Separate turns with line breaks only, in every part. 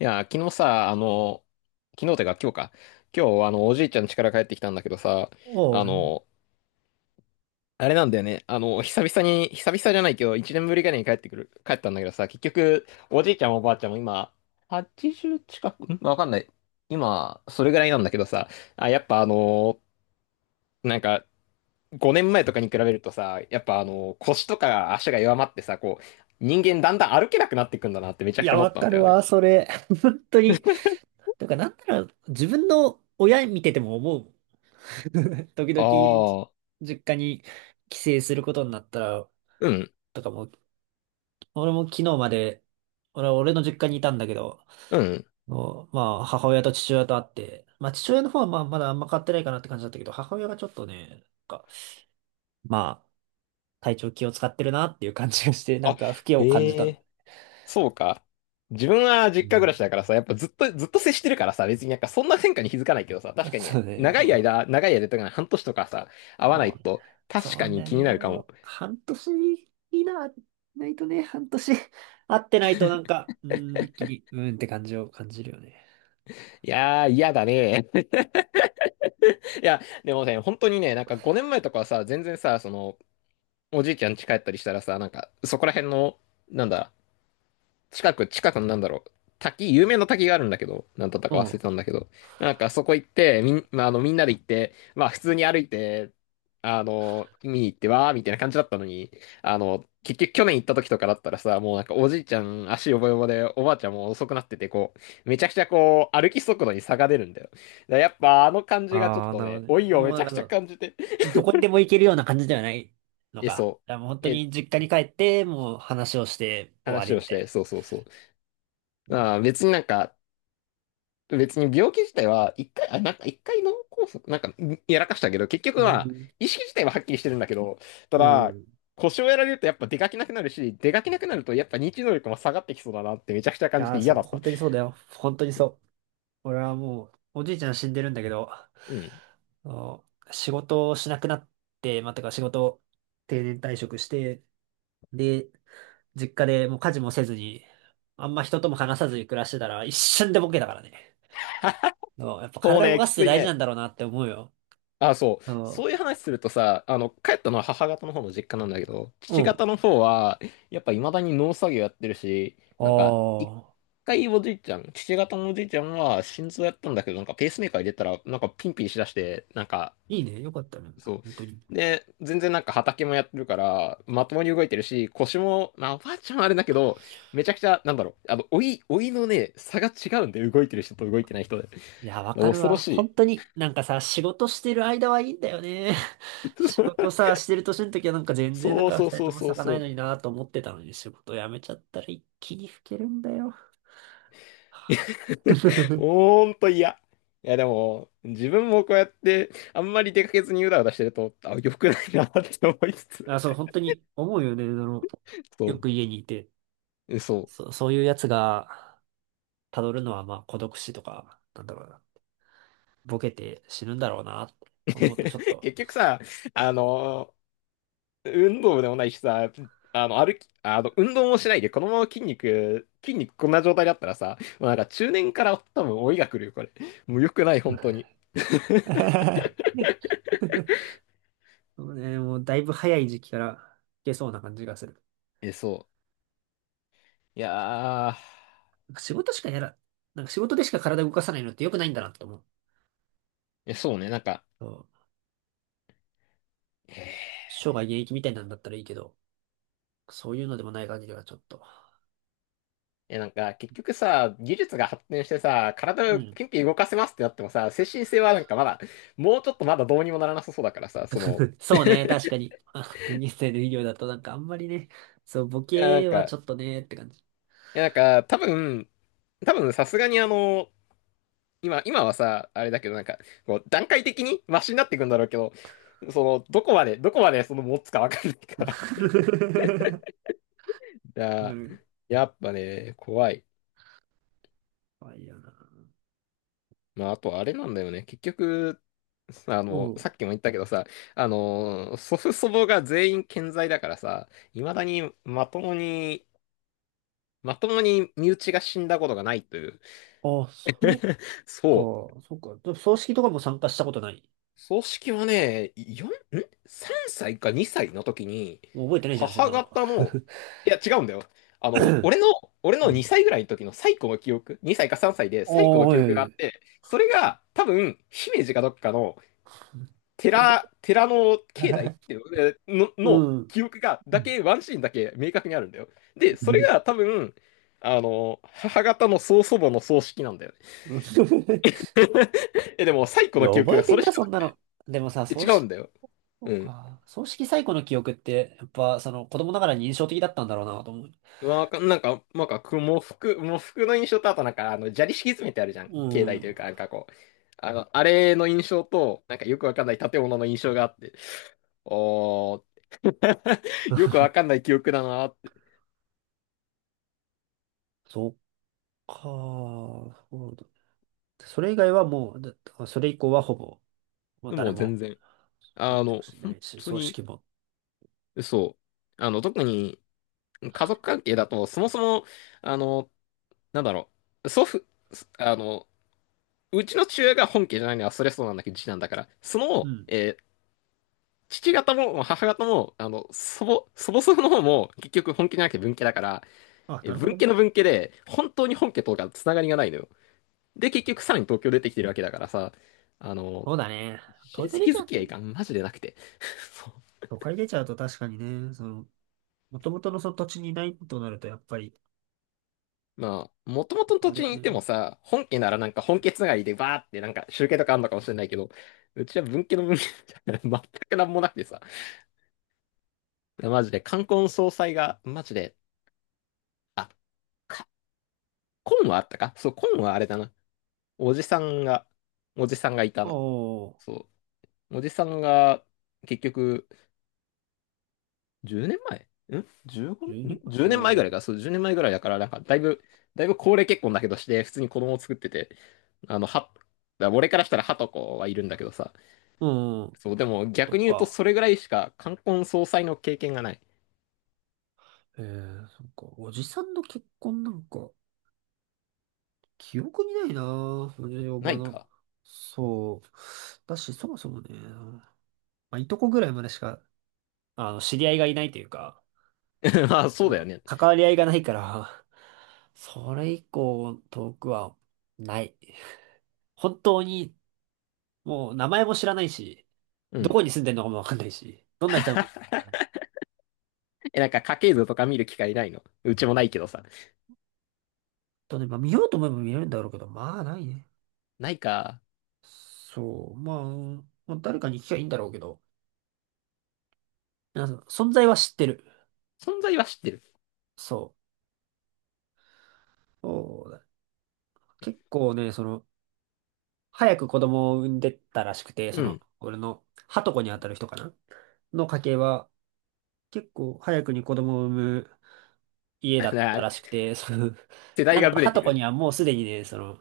いや、昨日さ、昨日てか今日か。今日、おじいちゃん家から帰ってきたんだけどさ、
お
あ
う、
の、あれなんだよね。久々に、久々じゃないけど、一年ぶりぐらいに帰ってくる、帰ったんだけどさ、結局、おじいちゃんもおばあちゃんも今、80近く、んわかんない。今、それぐらいなんだけどさ、あ、やっぱなんか、5年前とかに比べるとさ、やっぱ腰とか足が弱まってさ、こう、人間だんだん歩けなくなってくんだなってめち
い
ゃくち
や、
ゃ思っ
わ
たん
か
だ
る
よ
わ、
ね。
それ。本当に。とか、なんなら、自分の親見てても思うもん。時々、
ああ、
実家に帰省することになったら、
うん、
とかも、俺も昨日まで、俺は俺の実家にいたんだけど、
うん。
もうまあ、母親と父親と会って、まあ、父親の方はまあ、まだあんま変わってないかなって感じだったけど、母親がちょっとね、んか、まあ、体調気を使ってるなっていう感じがして、なん
あ、
か、不気を感じ
え
た。
え、そうか。自分は
う
実家暮らし
ん、
だからさ、やっぱずっと、ずっと接してるからさ、別になんかそんな変化に気づかないけどさ、確かに
そうね、
長い
そ
間、長い間とか半年とかさ、会
う。
わないと、
そ
確か
う
に
だ
気に
ね。
な
あ
るかも。
の、半年い内なないとね、半年 会ってないとなんか、うーん、一気に、うーんって感じを感じるよね。
いやー、嫌だね。いや、でもね、本当にね、なんか5年前とかはさ、全然さ、その、おじいちゃん家帰ったりしたらさ、なんか、そこら辺の、なんだ、近くのなんだろう、滝、有名な滝があるんだけど、なんだった
う
か忘れて
ん。
たんだけど、なんかそこ行って、まあ、みんなで行って、まあ、普通に歩いて、見に行ってわーみたいな感じだったのに、結局去年行った時とかだったらさ、もうなんかおじいちゃん足よぼよぼで、おばあちゃんも遅くなってて、こう、めちゃくちゃこう、歩き速度に差が出るんだよ。だからやっぱあの感じがちょっ
ああ、
と
なるほ
ね、
ど
老
ね。
いを
も
め
う
ち
なん
ゃ
か
く
そ
ちゃ
の、
感じて、
どこにでも行けるような感じではないの
え、
か。
そ
いやもう本
う、
当
え、
に実家に帰って、もう話をして終わ
話
り
を
み
し
た
て、
い
そうそうそう。
な。
まあ別になんか、別に病気自体は、一回、あ、なんか一回脳梗塞、なんかんやらかしたけど、結局
う
は、
ん。
意識自体ははっきりしてるんだけど、た
うん。
だ、
い
腰をやられるとやっぱ出かけなくなるし、出かけなくなるとやっぱ認知能力も下がってきそうだなってめちゃくちゃ感じ
や
て
ー、
嫌
そう、
だった。
本当にそうだよ。本当にそう。俺はもう、おじいちゃん死んでるんだけど、あ
うん。
の仕事をしなくなって、まあ、てか仕事を定年退職して、で、実家でもう家事もせずに、あんま人とも話さずに暮らしてたら一瞬でボケだからね。あの やっぱ
そう
体動
ね、
か
き
すって
つい
大事な
ね。
んだろうなって思うよ。
あ、そう。
あの、
そういう話するとさ、帰ったのは母方の方の実家なんだけど、
う
父
ん。
方の方は、やっぱ未だに農作業やってるし、なんか、一
ああ、
回おじいちゃん、父方のおじいちゃんは心臓やったんだけど、なんかペースメーカー入れたら、なんかピンピンしだして、なんか、
いいね。よかったね。
そ
本当に。
う。で、全然なんか畑もやってるから、まともに動いてるし、腰も、まあ、おばあちゃんはあれだけど、めちゃくちゃ、なんだろう、老いのね、差が違うんで、動いてる人と動いてない人で。
いや、わかる
恐ろ
わ。
しい。
本当に、なんかさ、仕事してる間はいいんだよね。仕事 さ、してる年の時はなんか全然なん
そう
か
そう
二人
そ
と
う
も
そう
咲かな
そ
い
う。
のになと思ってたのに、仕事辞めちゃったら一気に老けるんだよ。はあ
ほんと嫌。いや、でも、自分もこうやって、あんまり出かけずにうだうだしてると、あ、良くないなって思いつつ。
あ、そう、本当に思うよね。あの、よ
そ
く家にいて、
う、そ
そう、そういうやつが辿るのはまあ孤独死とか、なんだろうな、ボケて死ぬんだろうなって
う。
思うとちょっと。
結局さ、あの、運動部でもないしさ、歩き、あの、運動もしないで、このまま筋肉こんな状態だったらさ、もうなんか中年から多分老いが来るよ、これ。もう良くない、本当に。
そうね、もうだいぶ早い時期からいけそうな感じがする。
え、そう。いやー、
なんか仕事しかやら、なんか仕事でしか体動かさないのって良くないんだなって思う。
え、そうね、なんか、
そう、
えー
生涯現役みたいなんだったらいいけど、そういうのでもない限りはちょっと。
え、なんか、結局さ、技術が発展してさ、体
う
を
ん。
ピンピン動かせますってなってもさ、精神性はなんかまだ、もうちょっとまだどうにもならなさそうだからさ、その、
そう ね、確かに。現在の医療だとなんかあんまりね、そう、ボ
いや、なん
ケはち
か、
ょっとね、って感じ。
いや、なんか、多分、さすがに今はさ、あれだけど、なんか、こう、段階的にマシになっていくんだろうけど、その、どこまで、どこまでその持つかわかんない か
わ
ら。い
か
や、
る。
やっぱね、怖い。
あ、いいよな。
まあ、あとあれなんだよね。結局、
う
さ
ん。
っきも言ったけどさ、祖父祖母が全員健在だからさ、未だにまともに、まともに身内が死んだことがないという。
あ、そっ
そう。
か、そっか。でも葬式とかも参加したことない。
葬式はね、4、ん ?3 歳か2歳の時に、
もう覚えてないじゃん、そん
母
なの。
方の、いや違うんだよ。あの、俺の、俺
う
の
ん。
2歳ぐらいの時の最古の記憶、2歳か3歳で
ああ、
最古の記
は
憶があっ
い。
て、それが多分、姫路かどっかの寺の境内ってい うの、
う
の
ん。
記憶が、
う
だ
ん
け、ワンシーンだけ明確にあるんだよ。で、それが 多分、母方の曽祖母の葬式なんだよね。
うん、
え、でも、最
い
古
や、
の記憶
覚え
が
て
そ
ん
れし
だ、
か
そ
な
んな
くて、
の。でもさ、
え
葬
違うん
式、
だよ。
そう
うん。
か。葬式最古の記憶って、やっぱ、その、子供ながらに印象的だったんだろうな、と思う。
まあ、なんか、く喪服、喪服の印象と、あとなんか、砂利敷き詰めてあるじゃん。
う
境内とい
ん。
うか、なんかこう、あれの印象と、なんかよくわかんない建物の印象があって、おー、よくわかんない記憶だなーって。
そっか。そうだそれ以外はもう、それ以降はほぼ、もう
でも
誰
う全
も、
然。
身内も住んでな
本
いし、
当
葬
に、
式も。
そう。特に、家族関係だと、そもそも、あの、なんだろう、祖父、すあの、うちの父親が本家じゃないのは、それそうなんだけど、次男だから、そ
う
の、
ん。
父方も母方も、祖母祖父の方も、結局本家じゃなくて文家だから、
あなるほ
文
ど
家
ね。
の文家で、本当に本家とかつながりがないのよ。で、結局さらに東京出てきてるわけだからさ、あの、
そうだね。
親
東京出
戚
ちゃう
付
と
き合い
ね。
がマジでなくて。
都会出ちゃうと確かにね、その、もともとのその土地にいないとなると、やっぱり、
まあ、もともとの
あ
土
れ
地
は
にいても
ね、
さ、本家ならなんか本家つながりでバーってなんか集計とかあんのかもしれないけど、うちは文家の文家じゃない 全くなんもなくてさ、マジで冠婚葬祭が、マジで、あ、か、婚はあったかそう、婚はあれだな。おじさんが、おじさんがいたな。
おー、
そう。おじさんが、結局、10年前ん ?15? ん
12分、
?10 年前
お
ぐ
ー、
らいか。そう、10年前ぐらいだから、なんか、だいぶ、だいぶ高齢結婚だけどして、普通に子供を作ってて、だから俺からしたら、ハとコはいるんだけどさ。
うん、
そう、でも
と
逆に言うと、
か。
それぐらいしか冠婚葬祭の経験がない。
ええー、そっか。おじさんの結婚なんか、記憶にないなぁ。おじお
な
ば
い
の。
か
そう。だし、そもそもね、まあ、いとこぐらいまでしか、あの、知り合いがいないというか、
まあ、そうだよ
ま
ね。
あ、関わり合いがないから、それ以降、遠くは、ない。本当に、もう、名前も知らないし、
う
ど
ん。
こに住んでるのかもわかんないし、どんな人なのかも わかんない
え、なんか、家系図とか見る機会ないのうちもないけどさ。
とね、まあ、見ようと思えば見れるんだろうけど、まあ、ないね。
ないか。
そう、まあ、まあ誰かに聞きゃいいんだろうけど、そう、存在は知ってる。
存在は知ってる。
そう。そうだ結構ね、その、早く子供を産んでったらしくて、そ
う
の、
ん。
俺の、はとこにあたる人かなの家系は、結構早くに子供を産む 家
あ
だった
れ
らしくて、その、
世代
なん
が
と
ブレ
は
て
とこに
る。
はもうすでにね、その、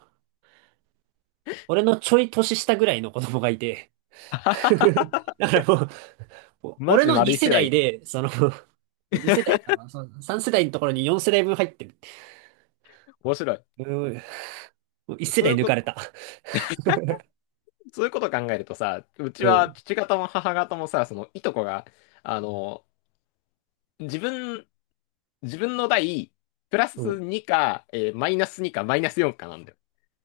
俺のちょい年下ぐらいの子供がいて、だからもう、お
マ
俺
ジで
の
丸
2
い
世
世
代
代。
で、その、2世代かな、その3世代のところに4世代分入ってる。
面白い。
うん、もう1世
そうい
代
う
抜
こ
か
と、
れた。
そういうことを考えるとさ、うち
う
は
ん。
父方も母方もさ、そのいとこが、あの、自分、自分の代、プラ
う
ス
ん。
2か、マイナス2か、マイナス4かなんだよ。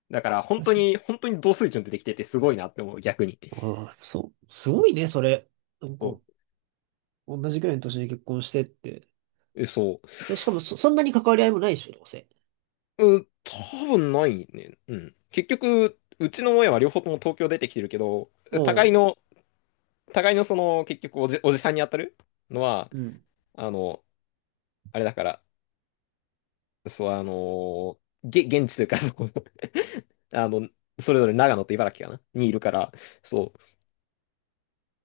だから本当に、本当に同水準でできててすごいなって思う、逆に。
ああ、そう、すごいね、それ。なん
そ
か、同じくらいの年に結婚してって。
う。え、そう。
で、しかもそんなに関わり合いもないでしょ、どうせ。
うん、多分ないね。うん。結局、うちの親は両方とも東京出てきてるけど、
お
互い
う、
の、互いのその、結局おじさんに当たるのは、
うん。
あの、あれだから、そう、あのーげ、現地というか、その あの、それぞれ長野と茨城かなにいるから、そう。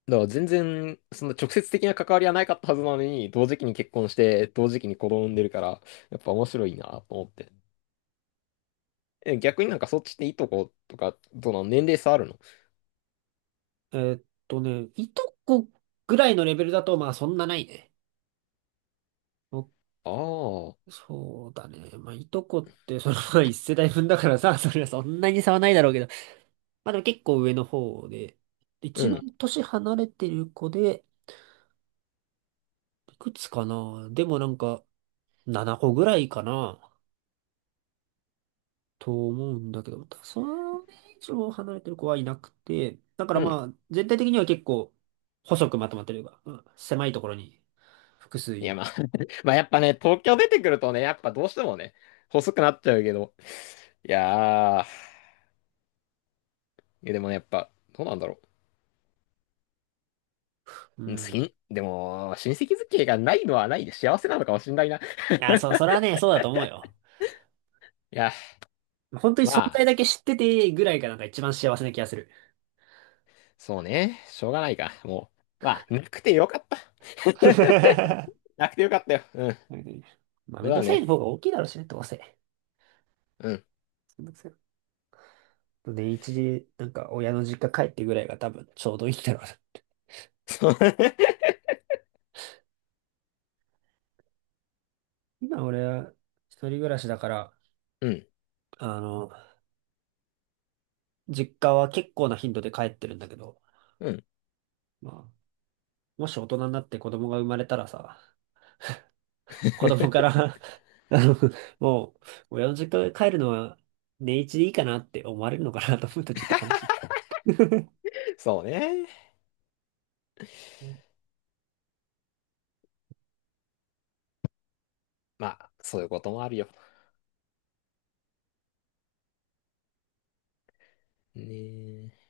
だから全然、その直接的な関わりはないかったはずなのに、同時期に結婚して、同時期に子供産んでるから、やっぱ面白いなと思って。え、逆になんかそっちっていいとことか、どうなの年齢差あるの
えーっいとこぐらいのレベルだと、まあ、そんなないね。お
ああ、
そうだね。まあ、いとこって、その、まあ一世代分だからさ、それはそんなに差はないだろうけど。まあ、でも結構上の方で。
う
一
ん、
番年離れてる子で、いくつかなでもなんか、7個ぐらいかな。と思うんだけど、ただそれ以上離れてる子はいなくて、だから
う
ま
ん。
あ、全体的には結構、細くまとまってるが、うん、狭いところに複数
い
い
や、
る。
まあ、まあやっぱね、東京出てくるとね、やっぱどうしてもね、細くなっちゃうけど、いやー、いやでもね、やっぱ、どうなんだろう。
う
うん好
ん。
き、でも、親戚付き合いがないのはないで幸せなのかもしんないな。い
いや、そう、それはね、そうだと思うよ。
や、
本当に
ま
存在
あ、
だけ知っててぐらいがなんか一番幸せな気がする。
そうね。しょうがないか。もう、まあ、なくてよかった。なくてよかったよ。うん。
まあ、
そ
め
う
んど
だ
くさい
ね。
方が大きいだろうしね、どうせ。
うん。
めんどくさい。年一で、なんか親の実家帰ってぐらいが多分ちょうどいいんだろうな。
そう。
今俺は一人暮らしだから、
うん。
あの、実家は結構な頻度で帰ってるんだけど、
うん。
まあ、もし大人になって子供が生まれたらさ、子供か ら あの、もう、親の実家に帰るのは年一でいいかなって思われるのかなと思うとちょっと悲しい。
そうね。まあ、そういうこともあるよ。ねえ。